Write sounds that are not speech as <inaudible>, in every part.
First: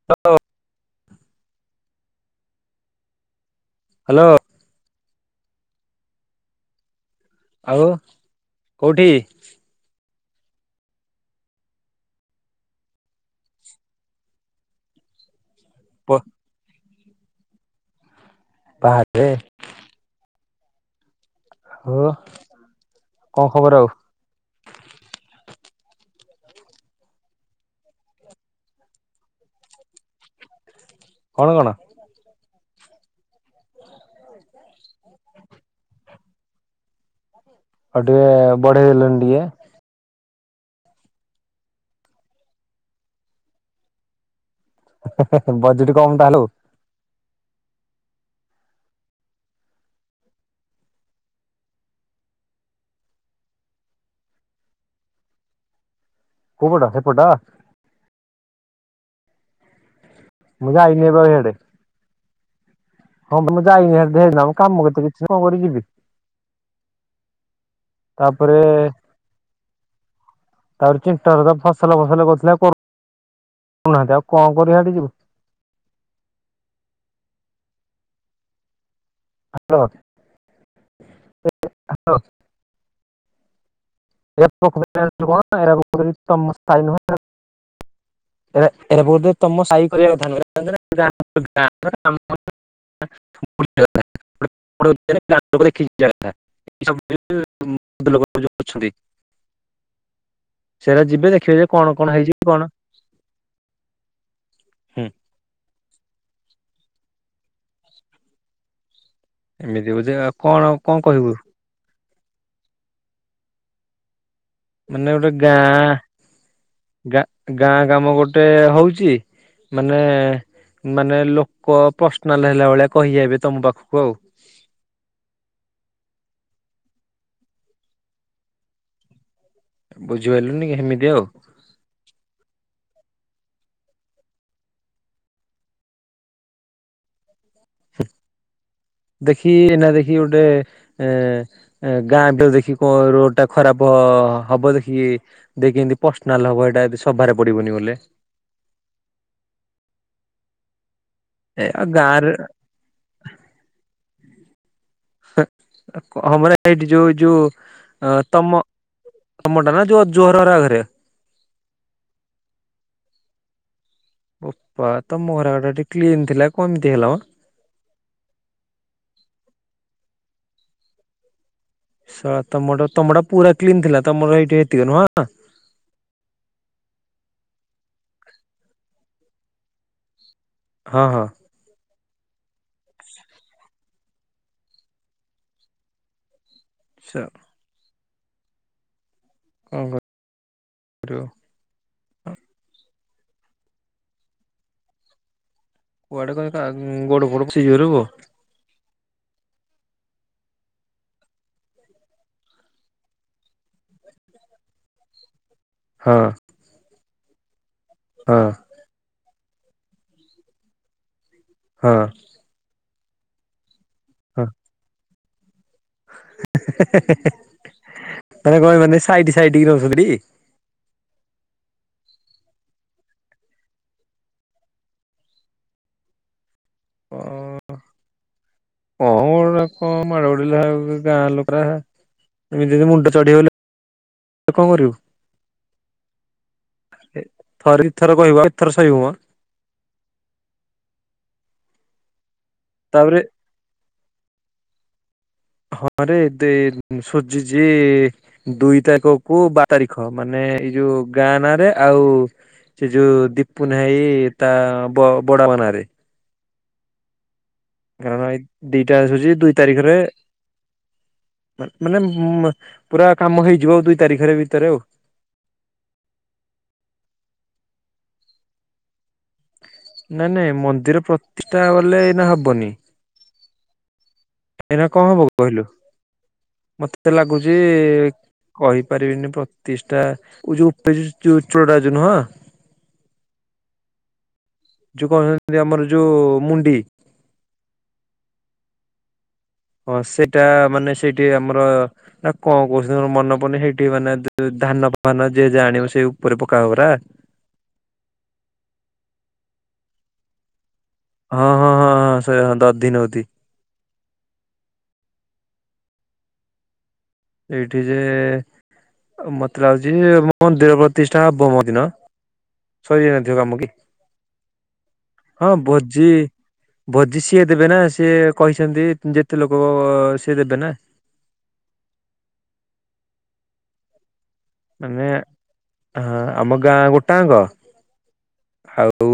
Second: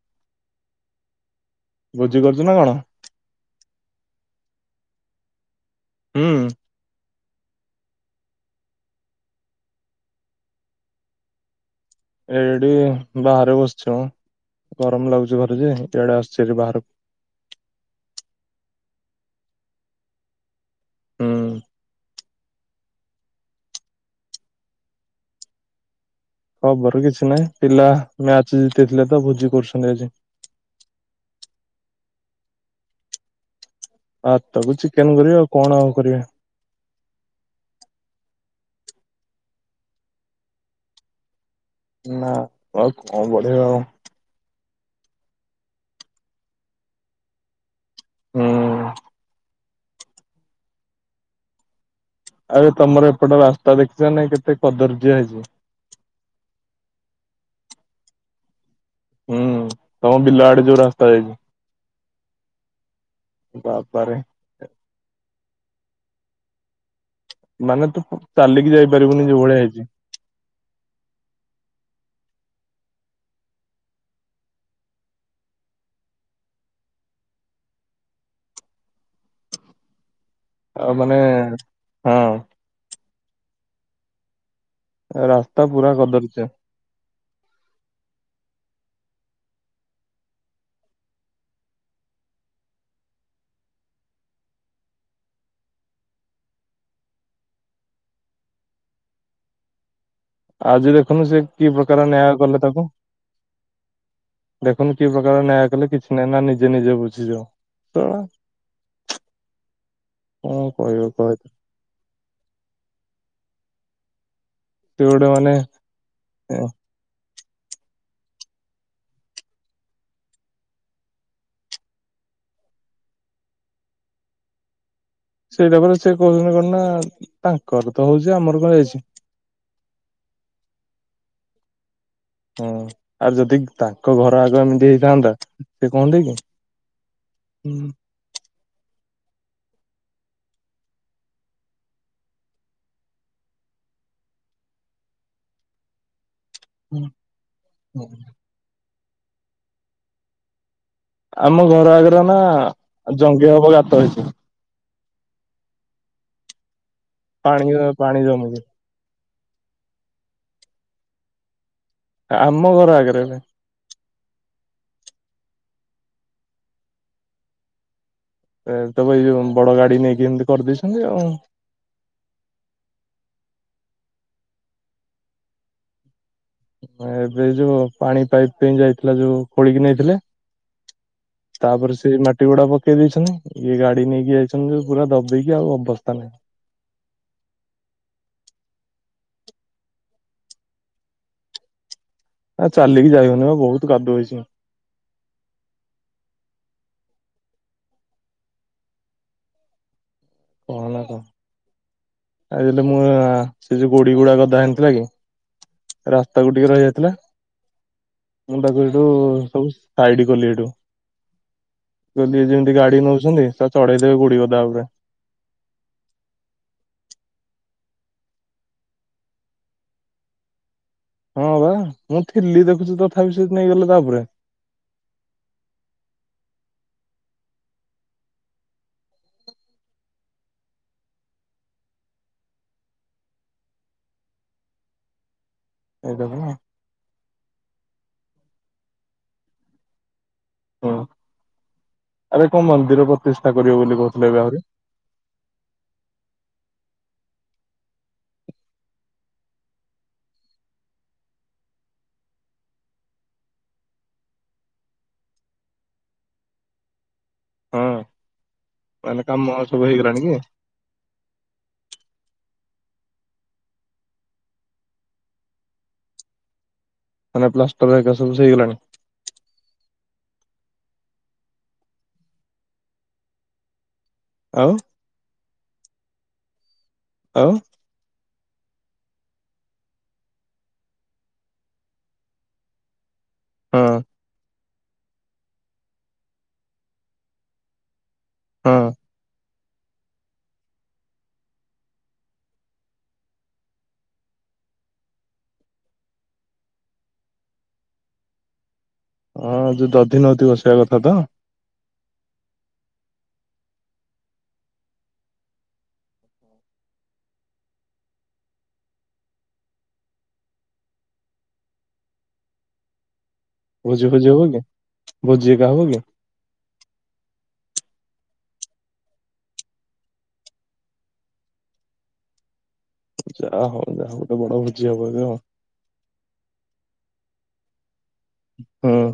<unintelligible> ବୁଝି ପାରୁଛୁନା କଣ? ହେଲୋ। ହୁଁ। ଆଉ କୋଉଠି? ଏଇଠି ବାହାରେ ବସିଛି ମ ଗରମ ଲାଗୁଛି ଘରେ ଯେ ଏଇ ଆଡ଼େ ଆସିଛି ବାହାରକୁ ବାହାରେ? ହୁଁ। ହଉ କଁ ଖବର ଆଉ? ଖବର କିଛି ନାହିଁ ପିଲା ମ୍ୟାଚ୍ ଜିତିଥିଲେ ତ ଭୋଜି କରୁଛନ୍ତି ଆଜି। କଣ କଣ? ଆଉ ତାକୁ ଚିକେନ୍ କରିବା ଆଉ କଣ ଆଉ କରିବେ। ଆଉ ଟିକେ ବଢ଼େଇ ହେଲଣି ଟିକେ ନା ଆଉ କଁ ପଢ଼େଇବ ଆଉ ହେ ହେ ହେ ହେ ବଜେଟ୍ କମ୍ ତାହେଲେ ଉ? ହୁଁ। ଆରେ ତମର ଏପଟ ରାସ୍ତା ଦେଖିଛ ନାଇଁ କେତେ କଦର୍ଯ୍ୟ ହେଇଛି। କୋଉ ପଟ ସେପଟ? ହୁଁ ତମ ବିଲ ଆଡେ଼ ମୁଁ ଯୋଉ ଯାଇନି ରାସ୍ତା ଏବେ ଯାଇଛି। ହିଆଡେ ହଁ ତ ମୁଁ ଯାଇନି ବାବାରେ। <unintelligible> କାମ କେତେ କିଛି କଣ କରି ଯିବି। ମାନେ ତୁ ତାପରେ ଚାଲିକି ଯାଇପାରିବୁନି ଯୋଉଭଳିଆ ହେଇଛି। ତାପରେ ଚିଣ୍ଟ ଘରତ ଫସଲ ଫସଲ କରୁଥିଲେ ଆଉ କରୁ ନାହାନ୍ତି ଆଉ କଣ କରିଆଡେ ଯିବୁ। ହ୍ୟାଲୋ। ଆଉ ମାନେ, ହଁ। ରାସ୍ତା ପୁରା କଦର୍ଯ୍ୟ <unintelligible> ଏରା ବୋଧେ ଏରା ତମ ସାଇ କରିବା କଥା ଗାଁ <unintelligible> <unintelligible> <unintelligible> ଅଛନ୍ତି। <inaudible> ଆଜି ସେରା ଦେଖୁନୁ ଯିବେ ସେ ଦେଖିବେ ଯେ କି କଣ ପ୍ରକାର କଣ ହେଇଛି ନ୍ୟାୟ କଲେ କଣ ତାକୁ। ଦେଖୁନୁ ହୁଁ କି ପ୍ରକାର ନ୍ୟାୟ କଲେ କିଛି ନେନା ନିଜେ ନିଜେ ବୁଝିଆଜ ଶଳା ଏମିତି ବୁଝେ କଣ ଆଉ କହିବ କଣ କହ କହିବୁ। ତୁ। ମାନେ ଗୋଟେ ଗାଁ ଗାଁ ଗାଁ କାମ ଗୋଟେ ହଉଛି। ମାନେ ମାନେ ଲୋକ ପର୍ସନାଲ ହେଲା ଭଳିଆ କହି ଆଇବେ ତମ ପାଖକୁ ଆଉ। ସେଇଟା ପରେ ସେ କହୁଛନ୍ତି କଣ ନା ତାଙ୍କର ତ ହଉଛି ଆମର କଣ ଯାଇଛି। ବୁଝିପାରିଲୁନିକି ସେମିତି ଆଉ। ହଁ ଆଉ ଯଦି ତାଙ୍କ ଘର ଆଗ ଏମିତି ହେଇଥାନ୍ତା ସେ କହନ୍ତେ କି। ହୁଁ। ଦେଖି ଏନା ଦେଖି ଗୋଟେ ଏ ଏ ଗାଁ ତ ଦେଖି କଣ ରୋଡ଼ ଟା ଖରାପ ହବ ଦେଖି ଦେଖ କି ପର୍ସନାଲ ହବ ଏଇଟା ସଭାରେ ପଡ଼ିବନି ବୋଲେ। ଆମ ଏ ଆଉ ଘର ଆଗରେ ଗାଁରେ ନା ଜଙ୍ଗେ ହବ ଗାତ ହେଇଛି। ହେ ହଁ ମାନେ ସେଠି ଯୋ ଯୋଉ ପାଣି ପାଣି ଅ ଜମୁଛି। ତମ ତମଟା ନା ଯୋ ଜୋରରା ଧରିଆ। ଆମ ଘର ଆଗରେ ଏବେ। ଓପା ତମ ଘର ଆଗ ଟା ଟିକେ କ୍ଲିନ୍ ଥିଲା କଣ ଏମିତି ହେଲା ମ। ଏ ତମେ ଏଇ ଯୋଉ ବଡ଼ ଗାଡ଼ି ନେଇକି ଏମିତି କରିଦେଇଛନ୍ତି ଆଉ। ଶଳା ତମଟ ତମଟା ପୁରା କ୍ଲିନ୍ ଥିଲା ତମର ସେଇଠି ଏତିକ ନୁହଁ। ହଁ ଏବେ ଯୋଉ ପାଣି ପାଇପ୍ ପାଇଁ ଯାଇଥିଲା ଯୋଉ ଖୋଳିକି ନେଇଥିଲେ। ହଁ ହଁ। ତାପରେ ସେଇ ମାଟି ଗୁଡ଼ା ପକେଇ ଦେଇଛନ୍ତି। ଇଏ ଗାଡ଼ି ନେଇକି ଯାଇଛନ୍ତି ଯୋଉ ପୁରା ଦବେଇକି ଆଉ ଅବସ୍ଥା ନାହିଁ। ସା କଣ କରୁ ରୁ ଆ ଚାଲିକି ଯାଇହଉନି ବା ବହୁତ କାଦୁଅ ହେଇଛି। କୁଆଡେ କହିବା ଉଁ ଗୋଡ଼ ଫୋଡ଼ ଚିରୁ କହନା କ ଆଇରେ ମୁଁ ସେ ଯୋଉ ଗୋଡି ଗୁଡା ଗଦା ହେନଥିଲା କି ହଁ ରାସ୍ତାକୁ ଟିକେ ରହିଯାଇଥିଲା ହଁ। ମୁଁ ତାକୁ ସେଇଠୁ ସବୁ ସାଇଟି କଲି ହେଠୁ। ହଁ। ଇଏ ଯେମିତି ଗାଡ଼ି ନଉଚନ୍ତି ସ ଚଢ଼େଇ ଦେବେ ବୁଡ଼ି ଗଦାଉପରେ। ହେ -ହେ-ହେ ତମେ କହିବନି ସାଇଟି ସାଇଟି କି ରହୁଚନ୍ତି। ହଁ ବା ମୁଁ ଥିଲି ଦେଖୁଚି ତଥାପି ସେଉଠୁ ନେଇଗଲେ ତାପରେ। ଅଁ ହଁ ଗୋଟେ ହଁ ମାଡ଼ ଉଡିଲା ଆଉ ଗାଁ ଲୋକଟା ଏମିତି ଯଦି ମୁଣ୍ଡ ଚଢ଼ିବ ବେଲେ ତାକୁ କଣ କରିବୁ? <unintelligible> ଥରେ ଦିଥର କହିବ ଆଉ କେତେ ଥର ସହିବମ। ଆବେ କଣ ମନ୍ଦିର ତାପରେ ପ୍ରତିଷ୍ଠା କରିବ ବୋଲି କହୁଥିଲେ ଏବେ ଆହୁରି। ହଁରେ ଏତେ ସୁଜିଚି ଦୁଇ ତାରିଖକୁ ବାର ତାରିଖ ମାନେ ଏଇ ଯୋଉ ଗାଁ ନାଁ ରେ ଆଉ ସେ ଯୋଉ ଦୀପୁନୁ ଭାଇ ତା ବଡ଼ବାପା ନାରେ। ହଁ କରଣ ଏଇ ଦିଟା ମାନେ ସୁଜୁଚି କାମ ଦୁଇ ସବୁ ତାରିଖରେ ହେଇଗଲାଣି କି? ମା ମାନେ ଉମ୍ ପୁରା କାମ ହେଇଯିବ ଆଉ ଦୁଇ ତାରିଖରେ ଭିତରେ ଆଉ। ମାନେ ପ୍ଲାଷ୍ଟର ଏକା ସବୁ ହେଇଗଲାଣି? ନାଇଁ ନାଇଁ ମନ୍ଦିର ପ୍ରତିଷ୍ଠା ବଲେ ଏଇନା ହବନି। ଆଉ ଏଇଁନା କଣ ହବ କହିଲୁ ମତେ ଆଉ ଲାଗୁଚି କହିପାରିବିନି ପ୍ରତିଷ୍ଠା ଓ ଯୋଉ ଯୋଉ ଚୁଡାଜ ନୁହଁ <unintelligible> ହଁ। ଯୋଉ କହୁଚନ୍ତି ଆମର ଯୋଉ ମୁଣ୍ଡି ହଁ। ହଁ ସେଇଟା ମାନେ ସେଇଠି ଆମର ଏଟା କଁ କହୁଚନ୍ତି ମୋର ମନେ ପଡ଼ୁନି ସେଇଠି ମାନେ ଧାନ ଫାନ ଯିଏ ଯାହା ଜାଣିବ ସେଇ ଉପରେ ପକା ହବ ପରା। ହଁ ଯୋଉ ଦଧି ନଉଥିବ ବସେଇିବା କଥାତ? ହଁ ହଁ ହଁ ହଁ ସେଇ ଦଧିନଉତି। ଏଇଠି ଯେ ମତେ ଲାଗୁଚି ମୋ ମନ୍ଦିର ପ୍ରତିଷ୍ଠା ହବ ମୋ ଦିନ ସରିଯାଇନଥିବ କାମକି ଭୋଜି ଫୋଜି ହବ କି ହଁ ଏକା ହବ କି ଭୋଜି ଭୋଜି ସିଏ ଦେବେନା ସିଏ କହିଚନ୍ତି ଯେତେ ଲୋକ ସିଏ ଦେବେନା। ଯାହା ହଉ ଯାହାହଉ ଗୋଟେ ବଡ଼ ଭୋଜି ମାନେ ହବ ଏବେ ହଉ। ହଁ ଆମ ଗାଁ ଗୋଟାଆଙ୍କ ହୁଁ ଆଉ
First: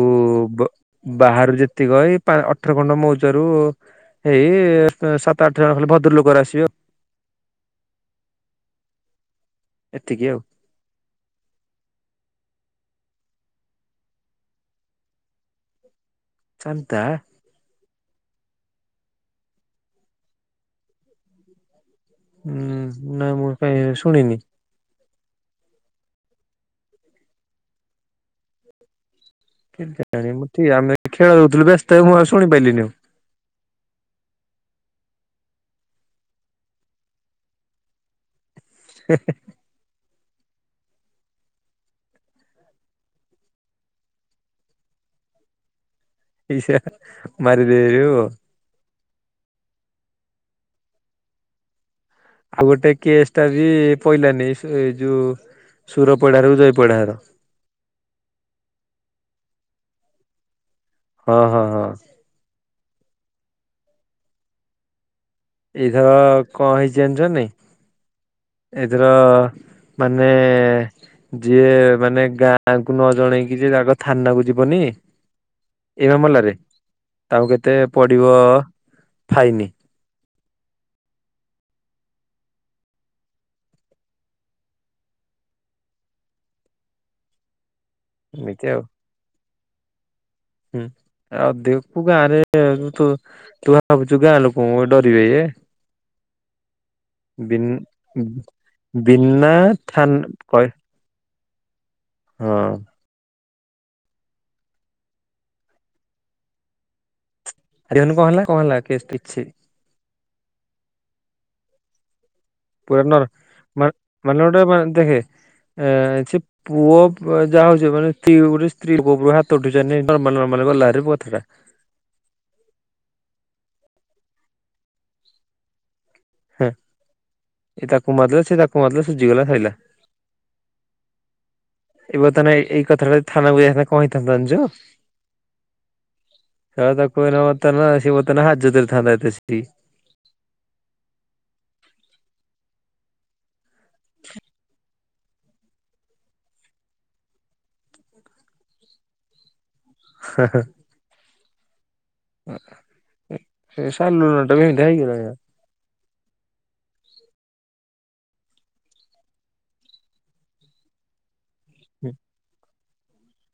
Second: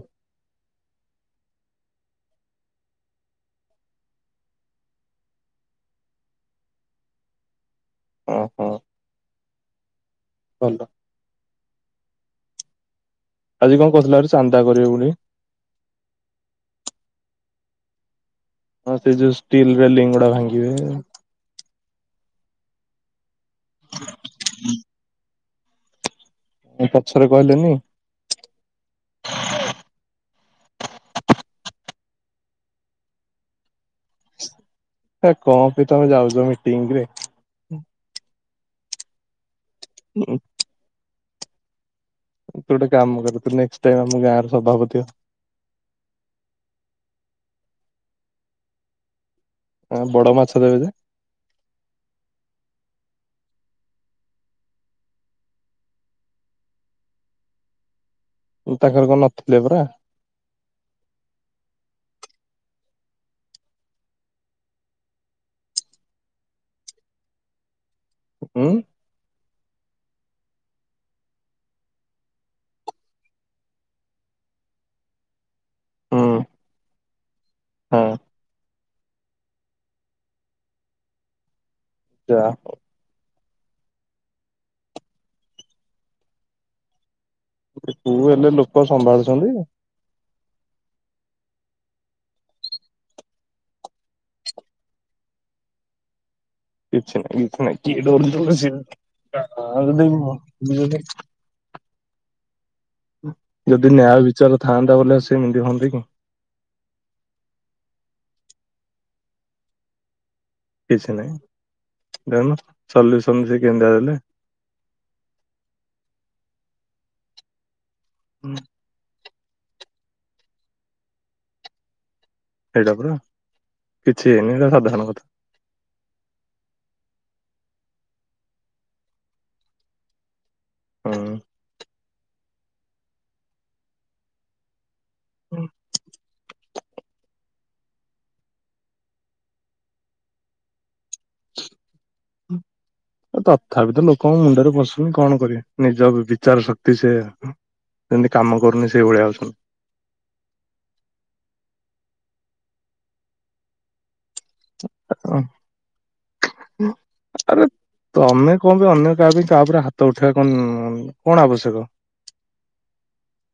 ବ ବାହାରୁ ଯେତିକ ଏଇ ପା ଅଠର ଖଣ୍ଡ ମଉଜାରୁ ଏଇ ସାତ ଆଠ ଜଣ ଖାଲି ଭଦ୍ର ଲୋକଅରା ଆସିବେ। ଓହୋ। ଏତିକି ଆଉ। ଭଲ। ଆଜି କଣ କଉଥିଲେ ଆଜି ଚାନ୍ଦା କରିବେ ବୋଲି? ଚାନ୍ଦା? ହଁ ସେଯୋଉ ଷ୍ଟିଲ ରିଲିଙ୍ଗ ଗୁଡ଼ା ଭାଙ୍ଗିବେ। ହୁଁ ନାଁ ମୁଁ କାଇଁ ଶୁଣିନି। ଆଁ ପଛରେ କହିଲେନି? କେଜାଣି ମୁଁ ଠିଆ ଖେଳ ଦଉଥିଲୁ ବ୍ୟସ୍ତରେ ମୁଁ ଆଉ ଶୁଣିପାରିଲିନି ଆଉ। ହେ କଣ ପାଇଁ ତମେ ଯାଉଚ ମିଟିଂରେ। ହେଃ ହୁଁ। ତୁ ଗୋଟେ କାମ କର ତୁ ନେକ୍ସଟାଇମ ଆମ ଗାଁରେ ସଭାପତି ହ। ଇାସା ମରିଦେରୁ‌- <inaudible> ହ ବଡ ମାଛ ଦେବେ ଯେ। ଆଉ ଗୋଟେ କେସ୍ ଟା ବି ପହିଲାନି ଏଇ ଯୋଉ ସୁରପଡା ର ଜୟପଡା ଘର। ତାଙ୍କର କଣ ନଥିଲେ ପରା! ହଁ ହଁ ହଁ। ଏଇଥରକ କଣ ହେଇଛି ଜାଣିଛୁନା ନାଇଁ ହୁଁ ଏଥରକ- ମାନେ! ଯିଏ ମାନେ ଗାଁକୁ ନ ଜଣେଇକି ଯିଏ ଆଗ ଥାନା କୁ ଯିବନି ଏ ହୁଁ ମାମଲାରେ ତାଙ୍କୁ କେତେ ହଁ ପଡିବ ଫାଇନି? ଯାହା ହଉ। ତୁ ହେଲେ ଏମିତି ଆଉ। ଲୋକ ସମ୍ଭାଳୁଛନ୍ତି। ହୁଁ ଆଉ ଦେଖୁ ଗାଁ ରେ ତୁ ଭାବୁଛୁ ଗାଁ ଲୋକଙ୍କୁ ଡରିବେ ଇଏ। ବିନ୍ ବିନା ଥାନ କହି <unintelligible> ହଁ। ଯଦି ନ୍ୟାୟ ବିଚାର ଥାଆନ୍ତା ବଲେ ସେ ଏମିତି ହୁଅନ୍ତେ କି? <unintelligible> କିଛି ନହିଁ ଯାଉନୁ। <unintelligible> ହଁ ସେ ପୁଅ ଯାହା ହଉଛି ମାନେ ସ୍ତ୍ରୀ ଗୋଟେ ସ୍ତ୍ରୀ ବୁହା ତୋଟୁ ନର୍ମାଲ ନର୍ମାଲ ଗଲାରେ ପଥଟା। ସେଇଟା ପୁରା କିିଛି ହେଇନି ଏଇଟା ସାଧାରଣ କଥା। ହଁ ଏଇ ତାକୁ ମାରିଦଉଚି ସେ ତାକୁ ମାରିଦଉଚି ସୁଝିଗଲା ସଇଲା। ହଁ। ଏ ବର୍ତ୍ତମାନ ଏଇ କଥାଟା ଥାନାକୁ ଯାଇଥାନ୍ତା କ ହେଇଥନ୍ତା ଜାଣିଚୁ। <unintelligible> ତଥାପି ତ ଲୋକଙ୍କ ମୁଣ୍ଡରେ ପସ ସେ କଣ କରିବେ ନିଜ ବିଚାର ଶକ୍ତି ସେ ଯେମିତି କାମ କରୁନି ସେଇଭଳିଆ। <unintelligible> <unintelligible> <unintelligible> ତମେ କଣ ବି ଅନ୍ୟ କାହା ପାଇଁ ତାପରେ ହାତ ଉଠେଇବା କ କଣ ଆବଶ୍ୟକ? ହୁଁ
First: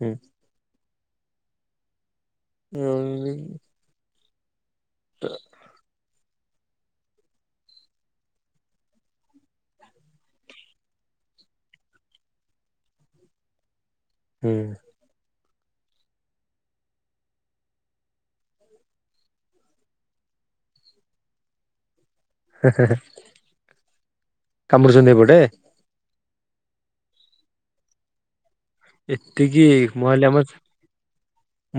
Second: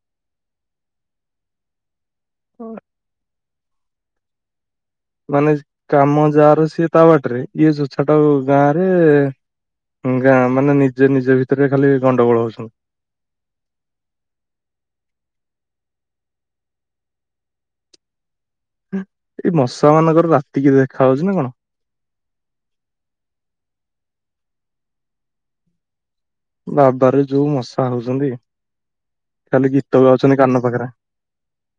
ହୁଁ। ହୁଁ। ମାନେ କାମ ଯା ର ସିଏ ତା ବାଟରେ ଇଏ ତୁ ଛାଟା କୁ ଗାଁ ରେ ଗାଁ ମାନେ ନିଜେ ନିଜ ଭିତରେ ଖାଲି ଗଣ୍ଡଗୋଳ ହଉଛନ୍ତି। ହୁଁ। ଏଇ ମଶା ମାନଙ୍କର ରାତି କି ଦେଖା ହାଉଛି ନା କଣ? ହେଁହେଁହେଁ। କାମୁରୁଛନ୍ତି ଏପଟେ ବାବାରେ ଯୋଉ ମଶା ହଉଛନ୍ତି ଏତିକି ଖାଲି ଗୀତ ଗାଉଛନ୍ତି କାନ ପାଖରେ।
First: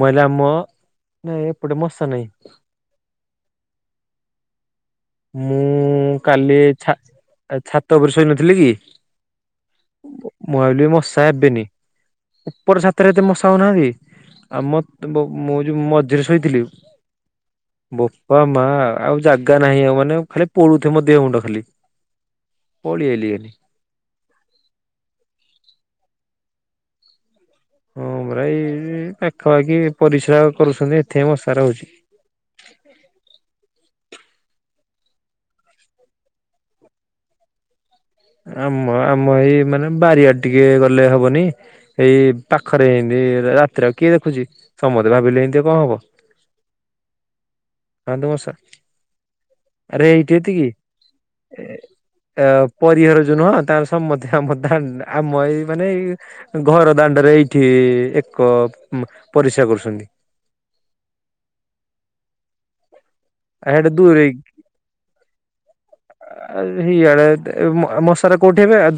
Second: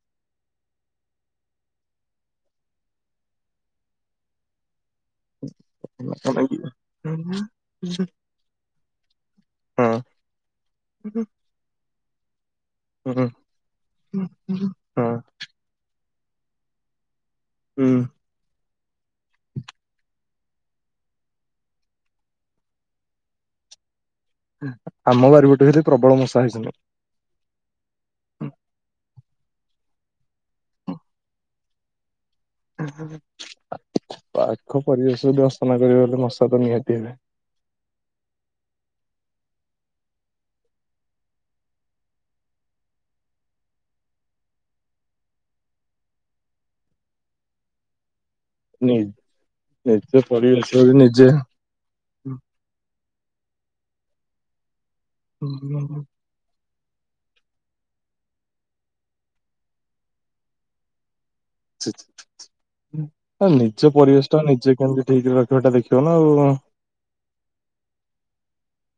ମହିଲ ଆମ ନାଇଁ ଏପଟେ ମଶା ନହିଁ। ମୁଁ ହଁ କାଲି ଛାତ ଉପରେ ଶୋଇନଥିଲି କି? ମୁଁ ଭାବିଲି ହୁଁ। ମସା ହେବେନି। ଉପର ଛାତରେ ଏତେ ହଁ ମଶାହଉନାହାନ୍ତି ଆଉ ମ ବ ମୁଁ ମୁଁ ମଝିରେ ଶୋଇଥିଲି ହୁଁ ବୋପା ମା ଆଉ ଜାଗା ନାହିଁ ଆଉ ମାନେ ଖାଲି ପୋଡୁଥିବ ମୋ ଦେହ ମୁଣ୍ଡ ଖାଲି ପଳେଇ ଆଲି ବେଲି। ଆମ ବାରିପଟେ ବିରେ ପ୍ରବଳ ମଶା ହେଇଛନ୍ତି। ହଁପରା ଏଇ ପାଖପାଖି ପରିସ୍ରା କରୁଛନ୍ତି ଏଥିପାଇଁ ମଶା ରହୁଛି। ପାଖ ପରିବେଶ ଅସନା କରିବେ ତ ମଶାତ ନିହାତି ହେବେ। ଆମ ଆମ ଏଇ ମାନେ ବାରିଆଡେ ଟିକେ ଗଲେ ହବନି ଏଇ ପାଖରେ ଏମିତି ରାତିରେ କିଏ ଦେଖୁଛି ସମସ୍ତେ ଭାବିଲେ ଏମତି କଣ ହବ? ଖାନ୍ତୁ ମଶା। ନି ନିଜ ପରିବେଶ କୁ ନିଜେ ଏ ପରିହର ଯୋଉ ନୁହଁ ତାଙ୍କର ସମତେ ଆମ ଦା ଆମ ଏଇ ମାନେ ଘର ଦାଣ୍ଡରେ ଏଇଠି ଏକ ପରିସ୍ରା କରୁଛନ୍ତି। ଆ ନିଜ ହେଟା ଦୂରେଇ ପରିବେଶ ଟା ନିଜେ କେମିତି ଠିକରେ ରଖିବ ହେଟା ଦେଖିବ ନା ଆଉ। ଇଆଡେ ମଶାରା କୋଉଠି ହେବେ ଆଉ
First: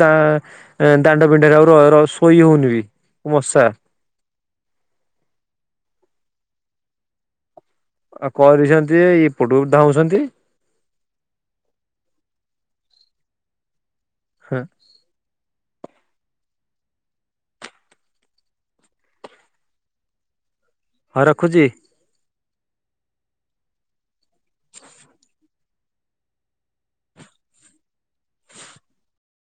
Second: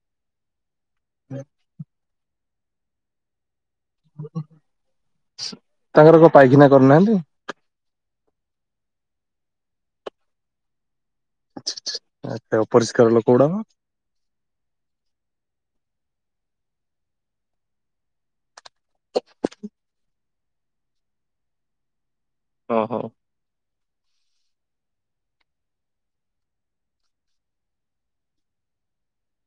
ଦାଣ୍ଡ ପିଣ୍ଡା ରେ ଆଉ ଶୋଇ ହଉନି ବି ମଶା ତାଙ୍କର କଣ ପାଇଖିନା କରିନାହାନ୍ତି? କରିଛନ୍ତିଯେ ଏପଟକୁ ଧାଉଁଛନ୍ତି। ଛିଃ ଛିଃ ଏତେ ଅପରିଷ୍କାର ଲୋକ ଗୁଡାକ। ହଁ। <inaudible> ହଉ ରଖୁଚି। ହଁ ହଉ। <inaudible>